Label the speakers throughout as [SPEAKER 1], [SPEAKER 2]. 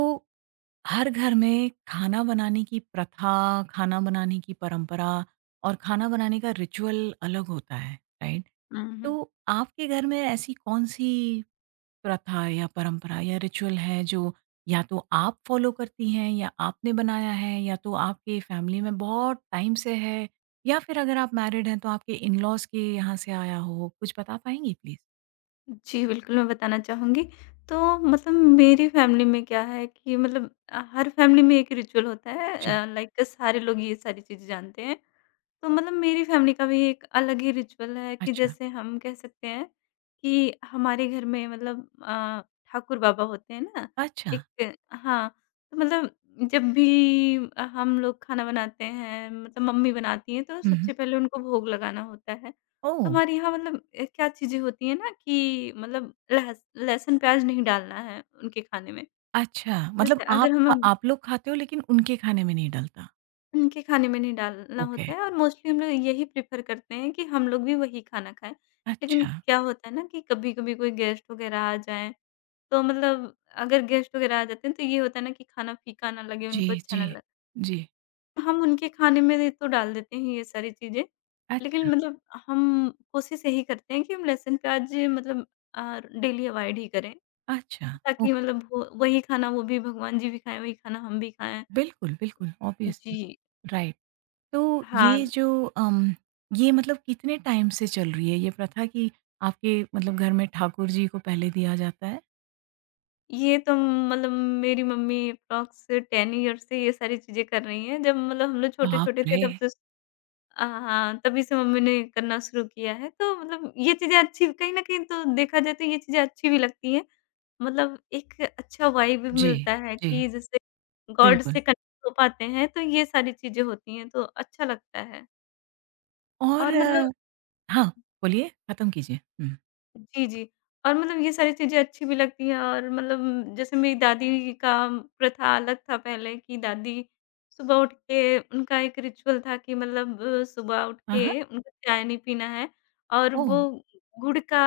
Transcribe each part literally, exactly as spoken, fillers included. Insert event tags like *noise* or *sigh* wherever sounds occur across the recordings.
[SPEAKER 1] तो हर घर में खाना बनाने की प्रथा, खाना बनाने की परंपरा और खाना बनाने का रिचुअल अलग होता है, राइट?
[SPEAKER 2] हुँ,
[SPEAKER 1] तो
[SPEAKER 2] हुँ।
[SPEAKER 1] आपके घर में ऐसी कौन-सी प्रथा या परंपरा या रिचुअल है जो या तो आप फॉलो करती हैं या आपने बनाया है या तो आपके फैमिली में बहुत टाइम से है या फिर अगर आप मैरिड हैं तो आपके इन-लॉज़ के यहाँ से आया हो? कुछ बता पाएँगी प्लीज़?
[SPEAKER 2] जी, बिल्कुल, मैं बताना चाहूँगी। तो मतलब मेरी फ़ैमिली में क्या है कि मतलब अ, हर फ़ैमिली में एक रिचुअल होता है
[SPEAKER 1] जी।
[SPEAKER 2] अ, लाइक सारे लोग ये सारी चीज़ें जानते हैं। तो मतलब मेरी फैमिली का भी एक अलग ही रिचुअल है कि
[SPEAKER 1] अच्छा।
[SPEAKER 2] जैसे हम कह सकते हैं कि हमारे घर में मतलब अ, ठाकुर बाबा होते हैं ना,
[SPEAKER 1] अच्छा।
[SPEAKER 2] एक हाँ, तो मतलब जब भी अ, हम लोग खाना बनाते हैं मतलब मम्मी बनाती हैं तो
[SPEAKER 1] हुँ, हुँ।
[SPEAKER 2] सबसे पहले उनको भोग लगाना होता है। तो
[SPEAKER 1] ओह!
[SPEAKER 2] हमारे यहाँ मतलब अ, क्या चीज़ें होती हैं ना कि मतलब लहस लहसुन, प्याज़ नहीं डालना है उनके खाने में।
[SPEAKER 1] अच्छा, मतलब
[SPEAKER 2] जैसे
[SPEAKER 1] आप
[SPEAKER 2] अगर हम
[SPEAKER 1] खा आप लोग खाते हो लेकिन उनके खाने में नहीं डलता?
[SPEAKER 2] उनके खाने में नहीं डालना
[SPEAKER 1] ओके,
[SPEAKER 2] होता है और मोस्टली हम लोग यही प्रेफ़र करते हैं कि हम लोग भी वही खाना खाएँ। लेकिन
[SPEAKER 1] अच्छा।
[SPEAKER 2] क्या होता है ना कि कभी-कभी कोई गेस्ट वग़ैरह आ जाएँ, तो मतलब अगर गेस्ट वग़ैरह आ जाते हैं तो ये होता है ना कि खाना फीका ना लगे,
[SPEAKER 1] जी,
[SPEAKER 2] उनको अच्छा
[SPEAKER 1] जी।
[SPEAKER 2] ना लगे।
[SPEAKER 1] जी,
[SPEAKER 2] हम उनके खाने में ये तो डाल देते हैं ये सारी चीज़ें, लेकिन
[SPEAKER 1] अच्छा,
[SPEAKER 2] मतलब हम कोशिश यही करते हैं कि हम लहसुन, प्याज़ मतलब अ, डेली अवॉइड ही करें,
[SPEAKER 1] अच्छा,
[SPEAKER 2] ताकि
[SPEAKER 1] ओके।
[SPEAKER 2] मतलब वो वही खाना वो भी भगवान जी भी खाएँ, वही खाना हम भी खाएँ।
[SPEAKER 1] बिल्कुल, बिल्कुल,
[SPEAKER 2] जी।
[SPEAKER 1] Obviously, right. तो ये
[SPEAKER 2] हाँ।
[SPEAKER 1] जो अम, ये मतलब कितने टाइम से चल रही है ये प्रथा कि आपके मतलब घर में ठाकुर जी को पहले दिया जाता है?
[SPEAKER 2] ये तो मतलब मेरी मम्मी अप्रॉक्स टेन ईयर से ये सारी चीज़ें कर रही हैं। जब मतलब हम लोग छोटे-छोटे
[SPEAKER 1] बाप
[SPEAKER 2] थे
[SPEAKER 1] रे!
[SPEAKER 2] तब से अ, हाँ, तभी से मम्मी ने करना शुरू किया है। तो मतलब ये चीज़ें अच्छी कहीं न कहीं तो देखा जाए तो ये चीज़ें अच्छी भी लगती हैं। मतलब एक अच्छा वाइब भी
[SPEAKER 1] जी,
[SPEAKER 2] मिलता है
[SPEAKER 1] जी,
[SPEAKER 2] कि जैसे गॉड
[SPEAKER 1] बिल्कुल
[SPEAKER 2] से कनेक्ट हो पाते हैं, तो ये सारी चीज़ें होती हैं, तो अच्छा लगता है।
[SPEAKER 1] और
[SPEAKER 2] और मतलब
[SPEAKER 1] अ, हाँ, बोलिए, खत्म कीजिए। हुँ।
[SPEAKER 2] जी, जी। और मतलब ये सारी चीज़ें अच्छी भी लगती हैं और मतलब जैसे मेरी दादी का प्रथा अलग था पहले कि दादी सुबह उठ के उनका एक रिचुअल था कि मतलब अ, सुबह उठ
[SPEAKER 1] हाँ, हाँ,
[SPEAKER 2] के उनको चाय नहीं पीना है और
[SPEAKER 1] ओह!
[SPEAKER 2] वो गुड़ का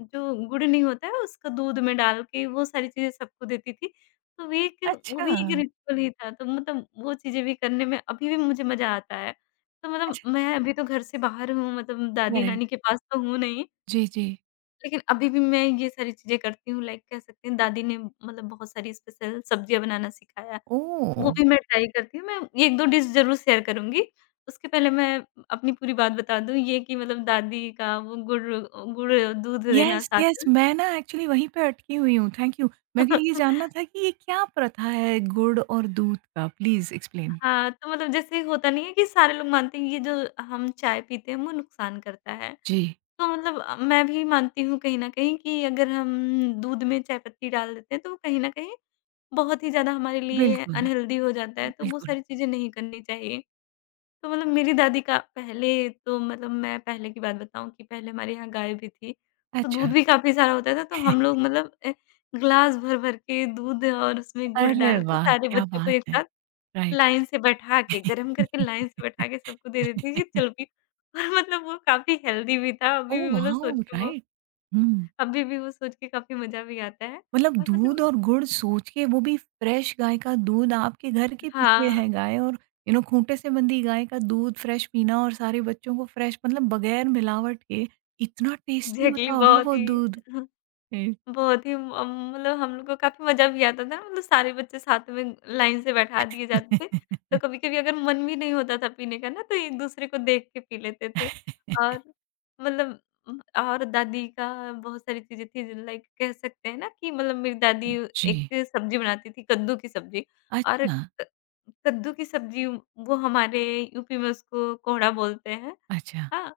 [SPEAKER 2] जो गुड़ नहीं होता है उसको दूध में डाल के वो सारी चीज़ें सबको देती थी। तो वो एक वो
[SPEAKER 1] अच्छा,
[SPEAKER 2] भी एक रिचुअल ही था तो मतलब वो चीज़ें भी करने में अभी भी मुझे मज़ा आता है। तो मतलब
[SPEAKER 1] अच्छा,
[SPEAKER 2] मैं अभी तो घर से बाहर हूँ मतलब
[SPEAKER 1] करेक्ट।
[SPEAKER 2] दादी-नानी के पास तो हूँ नहीं।
[SPEAKER 1] जी, जी।
[SPEAKER 2] लेकिन अभी भी मैं ये सारी चीज़ें करती हूँ लाइक कह सकते हैं दादी ने मतलब बहुत सारी स्पेशल सब्जियाँ बनाना सिखाया, वो
[SPEAKER 1] ओह!
[SPEAKER 2] भी मैं ट्राई करती हूँ। मैं एक दो डिश ज़रूर शेयर करूँगी। उसके पहले मैं अपनी पूरी बात बता दूँ ये कि मतलब दादी का वो गुड़ गुड़ दूध देना
[SPEAKER 1] यस,
[SPEAKER 2] साथ
[SPEAKER 1] यस,
[SPEAKER 2] में।
[SPEAKER 1] मैं ना एक्चुअली वहीं पे अटकी हुई हूँ, थैंक यू। मेरे को ये जानना
[SPEAKER 2] *laughs*
[SPEAKER 1] था कि ये क्या प्रथा है गुड़ और दूध का? Please explain.
[SPEAKER 2] हाँ, तो मतलब जैसे होता नहीं है कि सारे लोग मानते हैं ये जो हम चाय पीते हैं वो नुकसान करता है।
[SPEAKER 1] जी,
[SPEAKER 2] तो मतलब अ, मैं भी मानती हूँ कहीं न कहीं कि अगर हम दूध में चाय पत्ती डाल देते हैं, तो वो कहीं न कहीं बहुत ही ज़्यादा हमारे लिए
[SPEAKER 1] बिल्कुल,
[SPEAKER 2] अनहेल्दी हो जाता है, तो वो
[SPEAKER 1] बिल्कुल।
[SPEAKER 2] सारी चीज़ें नहीं करनी चाहिए। तो मतलब मेरी दादी का पहले तो मतलब मैं पहले की बात बताऊँ कि पहले हमारे यहाँ गाय भी थी, तो दूध
[SPEAKER 1] अच्छा।
[SPEAKER 2] भी काफ़ी सारा होता था, तो हम
[SPEAKER 1] *laughs*
[SPEAKER 2] लोग मतलब अ, ग्लास भर-भर के दूध और उसमें गुड़
[SPEAKER 1] अरे
[SPEAKER 2] डाल के
[SPEAKER 1] वाह!
[SPEAKER 2] सारे
[SPEAKER 1] क्या
[SPEAKER 2] बच्चों को
[SPEAKER 1] बात
[SPEAKER 2] एक
[SPEAKER 1] है।
[SPEAKER 2] साथ
[SPEAKER 1] राइट।
[SPEAKER 2] लाइन से बैठा के, गरम करके लाइन से बैठा के
[SPEAKER 1] *laughs*
[SPEAKER 2] सबको दे देती थी चल भी। *laughs* और मतलब वो काफ़ी हेल्दी भी था, अभी
[SPEAKER 1] ओह
[SPEAKER 2] भी मतलब सोच
[SPEAKER 1] वाओ!
[SPEAKER 2] के वो
[SPEAKER 1] राइट। हुँ।
[SPEAKER 2] अभी भी वो सोच के काफ़ी मज़ा भी आता है
[SPEAKER 1] मतलब
[SPEAKER 2] और
[SPEAKER 1] दूध
[SPEAKER 2] मतलब
[SPEAKER 1] और गुड़ सोच के वो भी फ्रेश गाय का दूध आपके घर के पीछे
[SPEAKER 2] हाँ,
[SPEAKER 1] है गाय और यू नो खूंटे से बंधी गाय का दूध फ्रेश पीना और सारे बच्चों को फ्रेश मतलब बगैर मिलावट के इतना टेस्टी
[SPEAKER 2] एग्ज़ैक्टली
[SPEAKER 1] होता होगा
[SPEAKER 2] बहुत
[SPEAKER 1] वो
[SPEAKER 2] ही
[SPEAKER 1] दूध। ए,
[SPEAKER 2] बहुत ही म मतलब हम लोग को काफ़ी मज़ा भी आता था ना, मतलब सारे बच्चे साथ में लाइन से बैठा दिए जाते थे। तो
[SPEAKER 1] *laughs*
[SPEAKER 2] कभी-कभी अगर मन भी नहीं होता था पीने का ना, तो एक-दूसरे को देख के पी लेते थे। और मतलब उम, और दादी का बहुत सारी चीज़ें थी लाइक कह सकते हैं ना कि मतलब मेरी दादी एक
[SPEAKER 1] जी।
[SPEAKER 2] सब्ज़ी बनाती थी, कद्दू की सब्ज़ी और
[SPEAKER 1] अच्छा।
[SPEAKER 2] क कद्दू की सब्ज़ी वो हमारे यू पी में उसको कोहड़ा बोलते हैं।
[SPEAKER 1] अच्छा।
[SPEAKER 2] हाँ,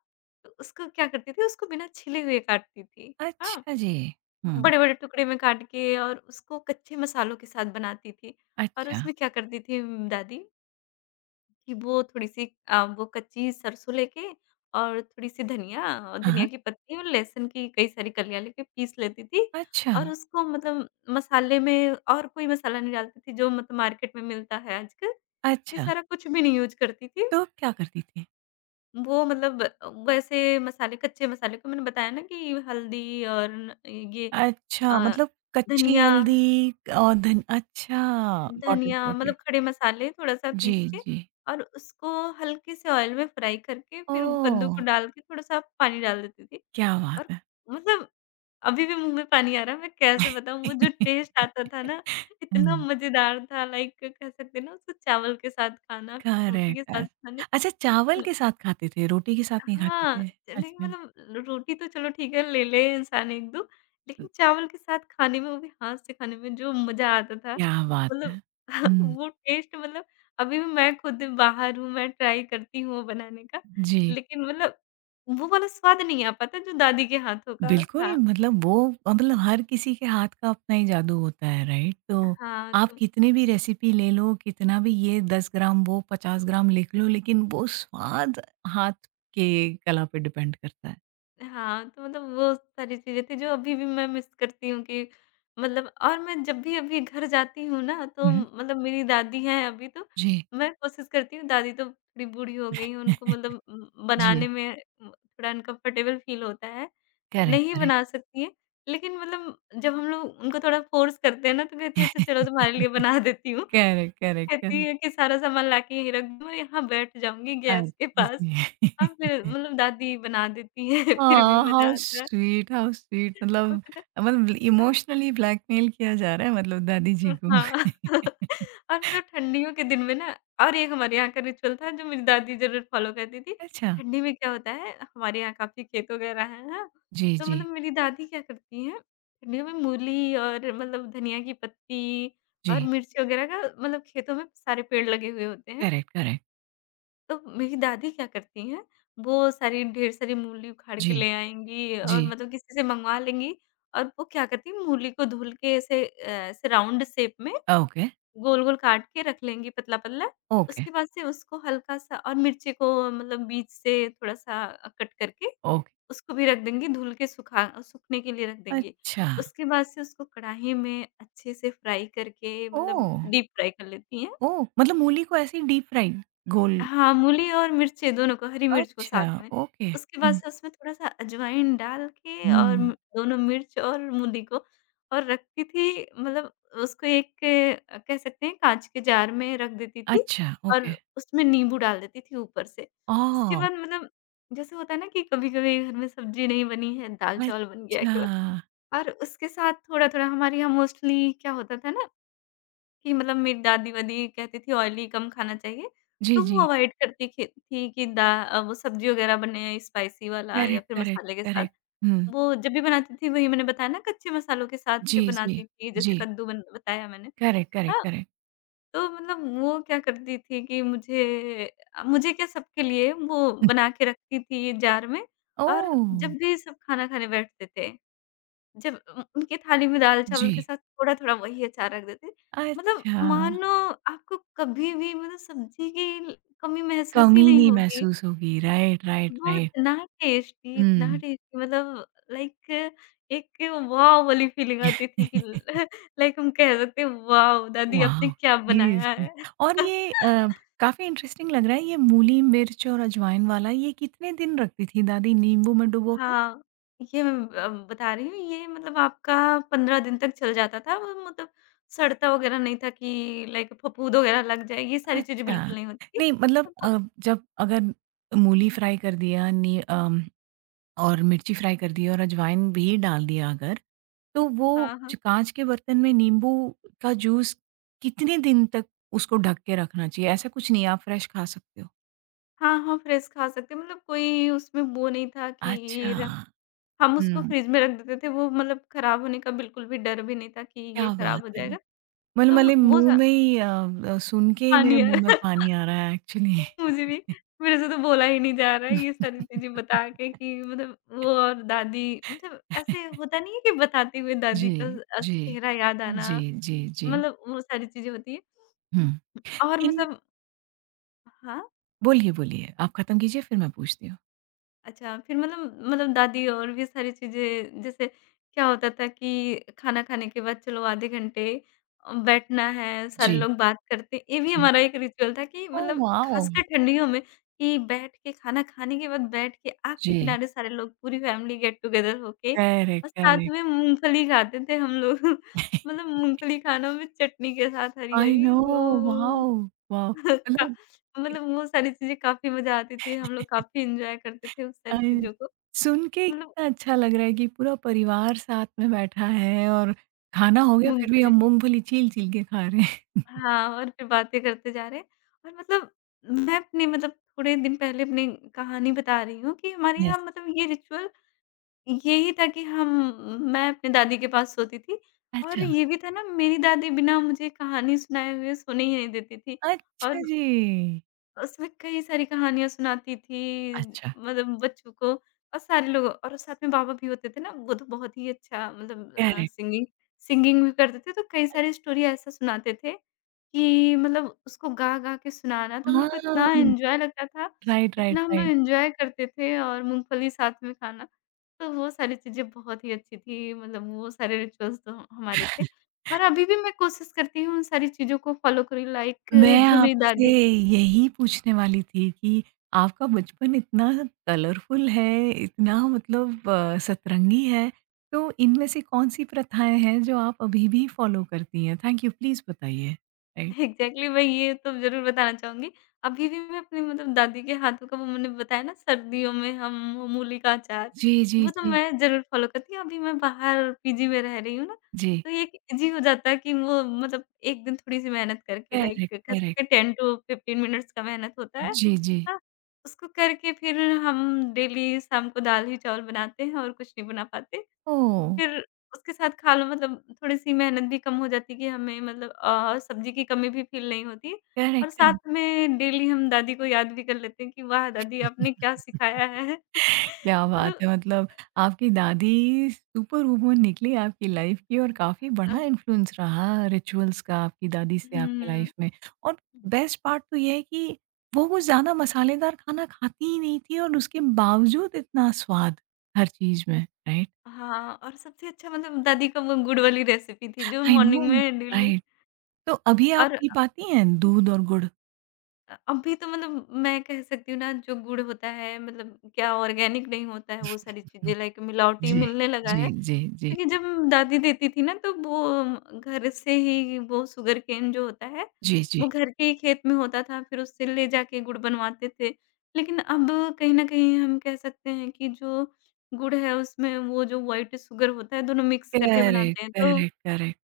[SPEAKER 2] तो उसको क्या करती थी, उसको बिना छिले हुए काटती थी। हाँ।
[SPEAKER 1] अच्छा जी। हम्म।
[SPEAKER 2] बड़े-बड़े टुकड़े में काट के और उसको कच्चे मसालों के साथ बनाती थी। और
[SPEAKER 1] अच्छा।
[SPEAKER 2] उसमें क्या करती थी उम, दादी कि वो थोड़ी-सी अ, वो कच्ची सरसों लेके और थोड़ी-सी धनिया और
[SPEAKER 1] हाँ,
[SPEAKER 2] धनिया
[SPEAKER 1] हाँ,
[SPEAKER 2] की पत्ती और लहसुन की कई सारी कलियाँ लेके पीस लेती थी
[SPEAKER 1] अच्छा।
[SPEAKER 2] और उसको मतलब मसाले में और कोई मसाला नहीं डालती थी जो मतलब मार्केट में मिलता है आजकल। ये
[SPEAKER 1] अच्छा।
[SPEAKER 2] सारा कुछ भी नहीं यूज़ करती थी।
[SPEAKER 1] तो क्या करती थी?
[SPEAKER 2] वो मतलब अ, वैसे मसाले कच्चे मसाले को मैंने बताया ना कि हल्दी और न ये
[SPEAKER 1] अच्छा,
[SPEAKER 2] अ,
[SPEAKER 1] मतलब कच्ची
[SPEAKER 2] धनिया
[SPEAKER 1] हल्दी और धन अच्छा। गॉट इट,
[SPEAKER 2] धनिया
[SPEAKER 1] गॉट
[SPEAKER 2] मतलब
[SPEAKER 1] इट।
[SPEAKER 2] खड़े मसाले थोड़ा-सा
[SPEAKER 1] जी,
[SPEAKER 2] पीस के
[SPEAKER 1] जी।
[SPEAKER 2] और उसको हल्के से ऑयल में फ्राई करके फिर कद्दू
[SPEAKER 1] ओह!
[SPEAKER 2] को डाल के थोड़ा-सा पानी डाल देती थी।
[SPEAKER 1] क्या
[SPEAKER 2] और
[SPEAKER 1] बात है!
[SPEAKER 2] मतलब अभी भी मुँह में पानी आ रहा है, मैं कैसे बताऊँ वो जो
[SPEAKER 1] *laughs*
[SPEAKER 2] टेस्ट आता था ना, इतना
[SPEAKER 1] हुँ।
[SPEAKER 2] मज़ेदार था, लाइक कह सकते हैं ना उसको चावल के साथ खाना, फिर रोटी के
[SPEAKER 1] करेक्ट।
[SPEAKER 2] साथ
[SPEAKER 1] अ,
[SPEAKER 2] खाने।
[SPEAKER 1] अच्छा, चावल के साथ खाते थे, रोटी के साथ नहीं खाते
[SPEAKER 2] हाँ,
[SPEAKER 1] थे?
[SPEAKER 2] नहीं
[SPEAKER 1] अच्छा।
[SPEAKER 2] मतलब रोटी तो चलो ठीक है, ले ले इंसान एक दो, लेकिन चावल के साथ खाने में, वो भी हाथ से खाने में जो मज़ा आता था,
[SPEAKER 1] क्या बात
[SPEAKER 2] मतलब
[SPEAKER 1] है!
[SPEAKER 2] *laughs*
[SPEAKER 1] हुँ,
[SPEAKER 2] वो टेस्ट मतलब अभी भी मैं खुद बाहर हूँ, मैं ट्राई करती हूँ वो बनाने का,
[SPEAKER 1] जी।
[SPEAKER 2] लेकिन मतलब वो वाला स्वाद नहीं आ पाता जो दादी के हाथों का
[SPEAKER 1] बिल्कुल,
[SPEAKER 2] था।
[SPEAKER 1] मतलब वो, मतलब हर किसी के हाथ का अपना ही जादू होता है, राइट? तो
[SPEAKER 2] हाँ,
[SPEAKER 1] आप
[SPEAKER 2] तो
[SPEAKER 1] कितनी भी रेसिपी ले लो, कितना भी ये दस ग्राम वो पचास ग्राम लिख लो, लेकिन वो स्वाद हाथ के कला पे डिपेंड करता है।
[SPEAKER 2] हाँ, तो मतलब वो सारी चीज़ें थी जो अभी भी मैं मिस करती हूँ कि मतलब और मैं जब भी अभी घर जाती हूँ ना, तो
[SPEAKER 1] हुँ,
[SPEAKER 2] मतलब मेरी दादी हैं अभी तो,
[SPEAKER 1] जी।
[SPEAKER 2] मैं कोशिश करती हूँ, दादी तो थोड़ी बूढ़ी हो गई हैं उनको
[SPEAKER 1] *laughs*
[SPEAKER 2] मतलब उम, बनाने
[SPEAKER 1] जी।
[SPEAKER 2] में उम, थोड़ा अनकम्फर्टेबल फ़ील होता है,
[SPEAKER 1] करेक्ट,
[SPEAKER 2] नहीं
[SPEAKER 1] करेक्ट।
[SPEAKER 2] बना सकती हैं। लेकिन मतलब जब हम लोग उनको थोड़ा फ़ोर्स करते हैं ना तो कहती है अच्छा चलो तुम्हारे
[SPEAKER 1] *laughs*
[SPEAKER 2] लिए बना देती हूँ।
[SPEAKER 1] करेक्ट, करेक्ट,
[SPEAKER 2] कहती
[SPEAKER 1] करेक्ट।
[SPEAKER 2] है कि सारा सामान लाके यहीं रख दो, यहाँ बैठ जाऊँगी गैस के
[SPEAKER 1] अच्छा
[SPEAKER 2] पास।
[SPEAKER 1] जी।
[SPEAKER 2] हाँ, फिर
[SPEAKER 1] *laughs*
[SPEAKER 2] मतलब दादी बना देती है *laughs* फिर भी
[SPEAKER 1] आह,
[SPEAKER 2] मज़ा
[SPEAKER 1] हाउ
[SPEAKER 2] आता है।
[SPEAKER 1] Sweet, how sweet. *laughs*
[SPEAKER 2] और
[SPEAKER 1] मतलब
[SPEAKER 2] पता है
[SPEAKER 1] मतलब इमोशनली ब्लैकमेल किया जा रहा है मतलब दादी जी को।
[SPEAKER 2] हाँ, *laughs*
[SPEAKER 1] *laughs*
[SPEAKER 2] और मतलब ठंडियों के दिन में ना और एक हमारे यहाँ का रिचुअल था जो मेरी दादी ज़रूर फ़ॉलो करती थी।
[SPEAKER 1] अच्छा।
[SPEAKER 2] ठंडी में क्या होता है, हमारे यहाँ काफ़ी खेत वगैरह हैं, हाँ।
[SPEAKER 1] जी,
[SPEAKER 2] तो
[SPEAKER 1] जी,
[SPEAKER 2] मतलब मेरी दादी क्या करती हैं, ठंडियों में मूली और मतलब धनिया की पत्ती
[SPEAKER 1] जी।
[SPEAKER 2] और मिर्च वगैरह का मतलब खेतों में सारे पेड़ लगे हुए होते हैं।
[SPEAKER 1] Correct, correct.
[SPEAKER 2] तो मेरी दादी क्या करती हैं, वो सारी ढेर सारी मूली उखाड़ के
[SPEAKER 1] जी,
[SPEAKER 2] ले आएँगी
[SPEAKER 1] जी।
[SPEAKER 2] और मतलब किसी से मँगवा लेंगी और वो क्या करती हैं मूली को धुल के ऐसे अ, ऐसे राउंड शेप में
[SPEAKER 1] ओके,
[SPEAKER 2] गोल-गोल काट के रख लेंगी पतला-पतला।
[SPEAKER 1] ओके,
[SPEAKER 2] उसके बाद से उसको हल्का-सा, और मिर्ची को मतलब बीच से थोड़ा-सा अ, कट करके
[SPEAKER 1] ओके।
[SPEAKER 2] उसको भी रख देंगी, धुल के सुखा सूखने के लिए रख देंगी।
[SPEAKER 1] अच्छा।
[SPEAKER 2] उसके बाद से उसको कढ़ाई में अच्छे से फ्राई करके मतलब
[SPEAKER 1] ओह!
[SPEAKER 2] डीप फ्राई कर लेती हैं।
[SPEAKER 1] ओह! मतलब मूली को ऐसे ही डीप फ्राई गोल।
[SPEAKER 2] हाँ, मूली और मिर्चें दोनों को, हरी मिर्च को
[SPEAKER 1] अच्छा,
[SPEAKER 2] साथ में।
[SPEAKER 1] ओके।
[SPEAKER 2] उसके बाद
[SPEAKER 1] हुँ,
[SPEAKER 2] से उसमें थोड़ा-सा अजवाइन डाल के और म
[SPEAKER 1] हुँ।
[SPEAKER 2] दोनों मिर्च और मूली को और रखती थी, मतलब उसको एक अ, कह सकते हैं काँच के जार में रख देती थी
[SPEAKER 1] अच्छा,
[SPEAKER 2] और
[SPEAKER 1] ओके।
[SPEAKER 2] उसमें नींबू डाल देती थी ऊपर से। उसके
[SPEAKER 1] ओह!
[SPEAKER 2] बाद मतलब जैसे होता है ना कि कभी-कभी घर में सब्ज़ी नहीं बनी है, दाल-चावल बन गया है
[SPEAKER 1] अच्छा।
[SPEAKER 2] केवल, और उसके साथ थोड़ा-थोड़ा हमारे यहाँ मोस्टली क्या होता था ना कि मतलब मेरी दादी-वादी कहती थी ऑयली कम खाना चाहिए,
[SPEAKER 1] जी,
[SPEAKER 2] तो वो
[SPEAKER 1] जी।
[SPEAKER 2] अवॉइड करती खी थी कि दा अ, वो सब्ज़ी वग़ैरह बने स्पाइसी वाला या
[SPEAKER 1] करेक्ट,
[SPEAKER 2] फिर
[SPEAKER 1] करेक्ट,
[SPEAKER 2] मसाले के साथ।
[SPEAKER 1] करेक्ट। हुँ।
[SPEAKER 2] वो जब भी बनाती थी वही मैंने बताया ना कच्चे मसालों के साथ से
[SPEAKER 1] जी, जी,
[SPEAKER 2] बनाती थी, जैसे
[SPEAKER 1] जी।
[SPEAKER 2] कद्दू बन बताया मैंने।
[SPEAKER 1] करेक्ट, करेक्ट,
[SPEAKER 2] हाँ,
[SPEAKER 1] करेक्ट।
[SPEAKER 2] तो मतलब वो क्या करती थी कि मुझे अ, मुझे क्या सबके लिए वो बना के रखती थी जार में, और
[SPEAKER 1] ओह!
[SPEAKER 2] जब भी सब खाना खाने बैठते थे जब उ उनकी थाली में दाल-चावल
[SPEAKER 1] जी।
[SPEAKER 2] के साथ थोड़ा-थोड़ा वही अचार रख देते हैं। मतलब
[SPEAKER 1] अच्छा,
[SPEAKER 2] मानो आपको कभी भी मतलब सब्ज़ी की ल कमी महसूस ही
[SPEAKER 1] कमी
[SPEAKER 2] नहीं
[SPEAKER 1] नहीं
[SPEAKER 2] होगी।
[SPEAKER 1] महसूस होगी। राइट, राइट,
[SPEAKER 2] वो
[SPEAKER 1] राइट।
[SPEAKER 2] इतना टेस्टी, इतना
[SPEAKER 1] हुँ।
[SPEAKER 2] टेस्टी, मतलब लाइक एक वॉव वाली फीलिंग आती
[SPEAKER 1] वॉव!
[SPEAKER 2] थी कि
[SPEAKER 1] *laughs*
[SPEAKER 2] ल लाइक हम कह सकते हैं वाओ! दादी आपने क्या बनाया
[SPEAKER 1] सीरियसली।
[SPEAKER 2] है।
[SPEAKER 1] और ये अ,
[SPEAKER 2] *laughs*
[SPEAKER 1] काफ़ी इंटरेस्टिंग लग रहा है ये मूली, मिर्च और अजवाइन वाला, ये कितने दिन रखती थी दादी नींबू में डुबो के?
[SPEAKER 2] हाँ, ये मैं ब अब बता रही हूँ, ये मतलब आपका पंद्रह दिन तक चल जाता था वो मतलब सड़ता वगैरह नहीं था कि लाइक फफूंद वगैरह लग जाए, ये सारी चीज़ें बिल्कुल
[SPEAKER 1] अच्छा।
[SPEAKER 2] नहीं होती थी।
[SPEAKER 1] नहीं, मतलब
[SPEAKER 2] आपको।
[SPEAKER 1] अ, जब अगर मूली फ्राई कर दिया, नी अम, और मिर्ची फ्राई कर दी और अजवाइन भी डाल दिया, अगर तो वो
[SPEAKER 2] हाँ,
[SPEAKER 1] च
[SPEAKER 2] हाँ।
[SPEAKER 1] काँच के बर्तन में नींबू का जूस कितने दिन तक उसको ढक के रखना चाहिए? ऐसा कुछ नहीं है, आप फ्रेश खा सकते हो।
[SPEAKER 2] हाँ, हाँ, फ्रेश खा सकते हैं मतलब कोई उसमें वो नहीं था कि ये
[SPEAKER 1] अच्छा,
[SPEAKER 2] र हम उसको
[SPEAKER 1] हुँ,
[SPEAKER 2] फ्रिज में रख देते थे, वो मतलब खराब होने का बिल्कुल भी डर भी नहीं था कि
[SPEAKER 1] क्या
[SPEAKER 2] ये
[SPEAKER 1] बात
[SPEAKER 2] खराब हो
[SPEAKER 1] है!
[SPEAKER 2] जाएगा।
[SPEAKER 1] मतलब
[SPEAKER 2] तो
[SPEAKER 1] मेरे
[SPEAKER 2] वो
[SPEAKER 1] मुँह
[SPEAKER 2] सा
[SPEAKER 1] में ही अ अ, सुन के ही
[SPEAKER 2] पानी
[SPEAKER 1] मेरे मुँह
[SPEAKER 2] है।
[SPEAKER 1] में पानी आ रहा है एक्चुअली।
[SPEAKER 2] मुझे भी मेरे से तो बोला ही नहीं जा रहा है ये सारी चीज़ें बता
[SPEAKER 1] *laughs*
[SPEAKER 2] के, कि मतलब वो और दादी। मतलब ऐसे होता नहीं है कि बताते हुए दादी
[SPEAKER 1] जी,
[SPEAKER 2] का अ,
[SPEAKER 1] जी।
[SPEAKER 2] चेहरा याद आना,
[SPEAKER 1] जी, जी, जी।
[SPEAKER 2] मतलब वो सारी चीज़ें होती हैं
[SPEAKER 1] हुँ।
[SPEAKER 2] और
[SPEAKER 1] इन
[SPEAKER 2] मतलब। हाँ।
[SPEAKER 1] बोलिए, बोलिए। आप खत्म कीजिए फिर मैं पूछती हूँ।
[SPEAKER 2] अच्छा, फिर मतलब मतलब दादी और भी सारी चीज़ें जैसे क्या होता था कि खाना खाने के बाद चलो आधे घंटे अ, बैठना है, सारे
[SPEAKER 1] जी,
[SPEAKER 2] लोग बात करते हैं। ये भी
[SPEAKER 1] जी।
[SPEAKER 2] हमारा एक रिचुअल था कि
[SPEAKER 1] ओह
[SPEAKER 2] मतलब
[SPEAKER 1] वाओ!
[SPEAKER 2] खासकर ठंडियों में, कि बैठ के खाना खाने के बाद बैठ के आग के
[SPEAKER 1] जी।
[SPEAKER 2] किनारे सारे लोग पूरी फैमिली गेट टुगेदर होके
[SPEAKER 1] करेक्ट,
[SPEAKER 2] और साथ
[SPEAKER 1] करेक्ट।
[SPEAKER 2] में मूँगफली खाते थे हम लोग। *laughs* मतलब मूँगफली खाना में चटनी के साथ
[SPEAKER 1] आई नो!
[SPEAKER 2] हरी-हरी वो।
[SPEAKER 1] वॉव! वॉव!
[SPEAKER 2] *laughs* अच्छा,
[SPEAKER 1] मतलब कि
[SPEAKER 2] मतलब वो सारी चीज़ें काफ़ी मज़ा आती थी, हम लोग
[SPEAKER 1] *laughs*
[SPEAKER 2] काफ़ी एन्जॉय करते थे उस
[SPEAKER 1] अ,
[SPEAKER 2] सारी चीज़ों को।
[SPEAKER 1] सुन के ही
[SPEAKER 2] मतलब
[SPEAKER 1] कितना अच्छा लग रहा है कि पूरा परिवार साथ में बैठा है और खाना हो गया फिर भी
[SPEAKER 2] मूँगफली।
[SPEAKER 1] हम मूँगफली छील-छील के खा रहे हैं।
[SPEAKER 2] हाँ, और फिर बातें करते जा रहे हैं और मतलब मैं अपनी मतलब थोड़े दिन पहले अपनी कहानी बता रही हूँ कि हमारे यहाँ
[SPEAKER 1] यस।
[SPEAKER 2] मतलब ये रिचुअल यही था कि हम, मैं अपनी दादी के पास सोती थी। और
[SPEAKER 1] अच्छा।
[SPEAKER 2] ये भी था ना, मेरी दादी बिना मुझे कहानी सुनाए हुए सोने ही नहीं देती थी और
[SPEAKER 1] अच्छा जी।
[SPEAKER 2] उसमें कई सारी कहानियाँ सुनाती थी,
[SPEAKER 1] अच्छा।
[SPEAKER 2] मतलब बच्चों को। और सारे लोग और साथ में बाबा भी होते थे ना, वो तो बहुत ही अच्छा, मतलब अ,
[SPEAKER 1] करेक्ट।
[SPEAKER 2] सिंगिंग सिंगिंग भी करते थे, तो कई सारी स्टोरी ऐसा सुनाते थे कि मतलब उसको गा-गा के सुनाना, तो हम लोग को इतना
[SPEAKER 1] हाँ,
[SPEAKER 2] एन्जॉय लगता था,
[SPEAKER 1] राइट, राइट,
[SPEAKER 2] इतना हम लोग
[SPEAKER 1] राइट।
[SPEAKER 2] एन्जॉय करते थे और मूँगफली साथ में खाना। तो वो सारी चीज़ें बहुत ही अच्छी थी, मतलब वो सारे रिचुअल्स तो हमारे थे और अभी भी मैं कोशिश करती हूँ उन सारी चीज़ों को फ़ॉलो करूँ, लाइक
[SPEAKER 1] मैं
[SPEAKER 2] जो मेरी
[SPEAKER 1] आपसे
[SPEAKER 2] दादी।
[SPEAKER 1] यही पूछने वाली थी कि आपका बचपन इतना कलरफुल है, इतना मतलब अ, सतरंगी है, तो इनमें से कौन-सी प्रथाएँ हैं जो आप अभी भी फ़ॉलो करती हैं? थैंक यू, प्लीज़ बताइए। राइट।
[SPEAKER 2] एग्ज़ैक्टली, मैं ये तो ज़रूर बताना चाहूँगी। अभी भी मैं अपनी मतलब दादी के हाथों का वो मैंने बताया ना, सर्दियों में हम मूली का अचार,
[SPEAKER 1] जी, जी,
[SPEAKER 2] वो तो
[SPEAKER 1] जी।
[SPEAKER 2] मैं ज़रूर फ़ॉलो करती हूँ। अभी मैं बाहर पी जी में रह रही हूँ ना,
[SPEAKER 1] जी।
[SPEAKER 2] तो ये ईज़ी हो जाता है कि वो मतलब एक दिन थोड़ी-सी मेहनत करके लाइक
[SPEAKER 1] करेक्ट,
[SPEAKER 2] कह
[SPEAKER 1] करेक्ट।
[SPEAKER 2] सकते हैं टेन टू फ़िफ़्टीन मिनट्स का मेहनत होता है।
[SPEAKER 1] जी, जी।
[SPEAKER 2] हाँ, उसको करके फिर हम डेली शाम को दाल ही चावल बनाते हैं और कुछ नहीं बना पाते।
[SPEAKER 1] ओह!
[SPEAKER 2] फिर उसके साथ खा लो, मतलब थोड़ी-सी मेहनत भी कम हो जाती कि हमें मतलब अ, सब्ज़ी की कमी भी फ़ील नहीं होती और
[SPEAKER 1] करेक्ट, करेक्ट।
[SPEAKER 2] साथ में डेली हम दादी को याद भी कर लेते हैं कि वाह! दादी आपने क्या सिखाया है। *laughs*
[SPEAKER 1] क्या बात
[SPEAKER 2] मतलब
[SPEAKER 1] है! मतलब आपकी दादी सुपर वूमन निकली आपकी लाइफ की और काफ़ी
[SPEAKER 2] अ,
[SPEAKER 1] बड़ा इन्फ्लुएंस रहा रिचुअल्स का आपकी दादी से। हुँ। आपकी
[SPEAKER 2] हुँ।
[SPEAKER 1] लाइफ में। और बेस्ट पार्ट तो ये है कि वो कुछ ज़्यादा मसालेदार खाना खाती ही नहीं थी और उसके बावजूद इतना स्वाद हर चीज़ में, राइट?
[SPEAKER 2] हाँ, और सबसे अच्छा मतलब दादी का वो गुड़ वाली रेसिपी थी जो
[SPEAKER 1] आई नो,
[SPEAKER 2] मॉर्निंग में डेली।
[SPEAKER 1] राइट। तो अभी आप
[SPEAKER 2] और
[SPEAKER 1] पी पाती हैं दूध और गुड़?
[SPEAKER 2] अ, अभी तो मतलब मैं कह सकती हूँ ना, जो गुड़ होता है मतलब क्या ऑर्गेनिक नहीं होता है, वो सारी चीज़ें
[SPEAKER 1] हुँ,
[SPEAKER 2] लाइक मिलावटी
[SPEAKER 1] जी,
[SPEAKER 2] मिलने लगा है।
[SPEAKER 1] जी, जी, जी।
[SPEAKER 2] क्योंकि जब दादी देती थी ना, तो वो अम, घर से ही वो शुगरकेन जो होता है,
[SPEAKER 1] जी, जी।
[SPEAKER 2] वो घर के ही खेत में होता था, फिर उससे ले जाके गुड़ बनवाते थे। लेकिन अब कहीं न कहीं हम कह सकते हैं कि जो गुड़ है उसमें वो जो व्हाइट शुगर होता है, दोनों मिक्स करके
[SPEAKER 1] करेक्ट,
[SPEAKER 2] बनाते हैं तो
[SPEAKER 1] करेक्ट, करेक्ट।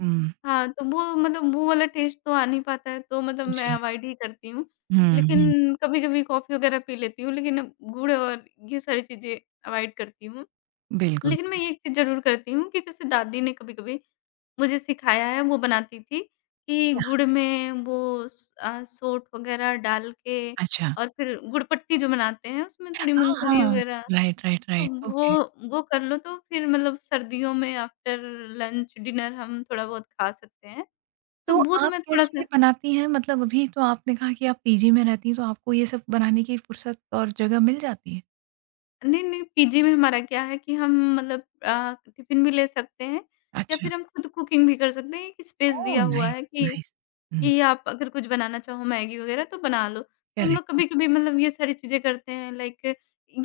[SPEAKER 1] हुँ,
[SPEAKER 2] हाँ, तो वो मतलब वो वाला टेस्ट तो आ नहीं पाता है, तो मतलब मैं
[SPEAKER 1] जी।
[SPEAKER 2] अवॉइड ही करती हूँ।
[SPEAKER 1] हुँ, हुँ,
[SPEAKER 2] लेकिन कभी-कभी कॉफ़ी वगैरह पी लेती हूँ, लेकिन अब गुड़ और ये सारी चीज़ें अवॉइड करती हूँ।
[SPEAKER 1] बिल्कुल।
[SPEAKER 2] लेकिन मैं एक चीज़ ज़रूर करती हूँ कि जैसे दादी ने कभी-कभी मुझे सिखाया है, वो बनाती थी कि
[SPEAKER 1] क्या
[SPEAKER 2] गुड़ में वो स अ, सोंठ वग़ैरह डाल के
[SPEAKER 1] अच्छा।
[SPEAKER 2] और फिर गुड़पट्टी जो बनाते हैं, उसमें थोड़ी
[SPEAKER 1] हाँ,
[SPEAKER 2] मूँगफली
[SPEAKER 1] हाँ।
[SPEAKER 2] वग़ैरह।
[SPEAKER 1] राइट, राइट,
[SPEAKER 2] तो
[SPEAKER 1] राइट।
[SPEAKER 2] वो
[SPEAKER 1] ओके।
[SPEAKER 2] वो कर लो तो फिर मतलब सर्दियों में आफ्टर लंच, डिनर हम थोड़ा-बहुत खा सकते हैं। तो
[SPEAKER 1] तो
[SPEAKER 2] वो तो
[SPEAKER 1] आप
[SPEAKER 2] मैं
[SPEAKER 1] कैसे
[SPEAKER 2] थोड़ा-सा।
[SPEAKER 1] बनाती हैं? मतलब अभी तो आपने कहा कि आप पीजी में रहती हैं, तो आपको ये सब बनाने की फुर्सत और जगह मिल जाती है?
[SPEAKER 2] नहीं, नहीं, पी जी में हमारा क्या है कि हम मतलब अ, टिफ़िन भी ले सकते हैं या
[SPEAKER 1] अच्छा।
[SPEAKER 2] फिर हम खुद कुकिंग भी कर सकते हैं। एक स्पेस
[SPEAKER 1] ओह!
[SPEAKER 2] दिया हुआ
[SPEAKER 1] नाइस,
[SPEAKER 2] है कि
[SPEAKER 1] नाइस। हुँ,
[SPEAKER 2] कि आप अगर कुछ बनाना चाहो मैगी वगैरह तो बना लो। तो हम
[SPEAKER 1] करेक्ट
[SPEAKER 2] लोग
[SPEAKER 1] है।
[SPEAKER 2] कभी-कभी मतलब ये सारी चीज़ें करते हैं, लाइक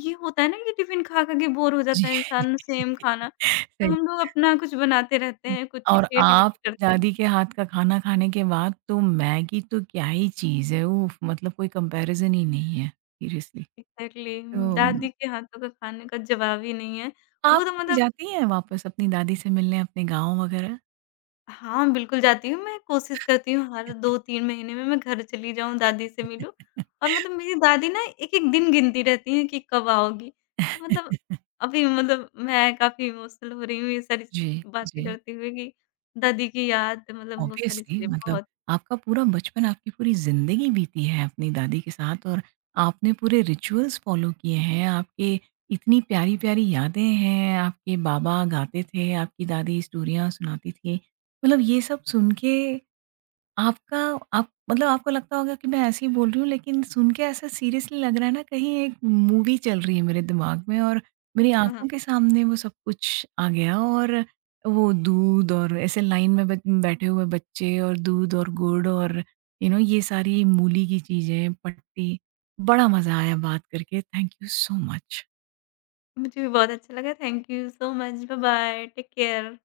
[SPEAKER 2] ये होता है ना कि टिफ़िन खा-खा के बोर हो
[SPEAKER 1] जी।
[SPEAKER 2] जाता है इंसान सेम
[SPEAKER 1] *laughs*
[SPEAKER 2] खाना। तो
[SPEAKER 1] सही
[SPEAKER 2] हम लोग अपना कुछ बनाते रहते
[SPEAKER 1] है।
[SPEAKER 2] हैं, कुछ
[SPEAKER 1] और
[SPEAKER 2] क्रिएटिविटी
[SPEAKER 1] आपकी
[SPEAKER 2] करते हैं।
[SPEAKER 1] दादी के हाथ का खाना खाने के बाद तो मैगी तो क्या ही चीज़ है। उफ़! मतलब कोई कंपैरिज़न ही नहीं है, सीरियसली।
[SPEAKER 2] एग्ज़ैक्टली,
[SPEAKER 1] तो
[SPEAKER 2] दादी के हाथों का खाने का जवाब ही नहीं है। वो
[SPEAKER 1] आप
[SPEAKER 2] तो
[SPEAKER 1] कभी
[SPEAKER 2] मतलब
[SPEAKER 1] जाती हैं वापस अपनी दादी से मिलने अपने गाँव वगैरह?
[SPEAKER 2] हाँ, बिल्कुल जाती हूँ। मैं कोशिश करती हूँ हर दो तीन महीने में मैं घर चली जाऊँ, दादी से मिलूँ और
[SPEAKER 1] *laughs*
[SPEAKER 2] मतलब मेरी दादी ना एक-एक दिन गिनती रहती हैं कि कब आओगी। तो मतलब अभी मतलब मैं काफ़ी इमोशनल हो रही हूँ ये सारी
[SPEAKER 1] जी,
[SPEAKER 2] बातें
[SPEAKER 1] जी।
[SPEAKER 2] करते हुए कि दादी की याद मतलब वो सारी
[SPEAKER 1] ऑब्वियसली,
[SPEAKER 2] चीज़ें
[SPEAKER 1] मतलब
[SPEAKER 2] बहुत।
[SPEAKER 1] आपका पूरा बचपन, आपकी पूरी ज़िंदगी बीती है अपनी दादी के साथ और आपने पूरे रिचुअल्स फ़ॉलो किए हैं, आपके इतनी प्यारी-प्यारी यादें हैं, आपके बाबा गाते थे, आपकी दादी स्टोरियाँ सुनाती थी। मतलब ये सब सुन के आपका आप मतलब आपको लगता होगा कि मैं ऐसे ही बोल रही हूँ, लेकिन सुन के ऐसा सीरियसली लग रहा है ना, कहीं एक मूवी चल रही है मेरे दिमाग में और मेरी
[SPEAKER 2] हाँ,
[SPEAKER 1] आँखों
[SPEAKER 2] हाँ।
[SPEAKER 1] के सामने वो सब कुछ आ गया, और वो दूध और ऐसे लाइन में बै बैठे हुए बच्चे और दूध और गुड़ और यू नो ये सारी मूली की चीज़ें, पट्टी, बड़ा मज़ा आया बात करके। Thank you so much.
[SPEAKER 2] मुझे भी बहुत अच्छा लगा। Thank you so much. Bye bye. Take care.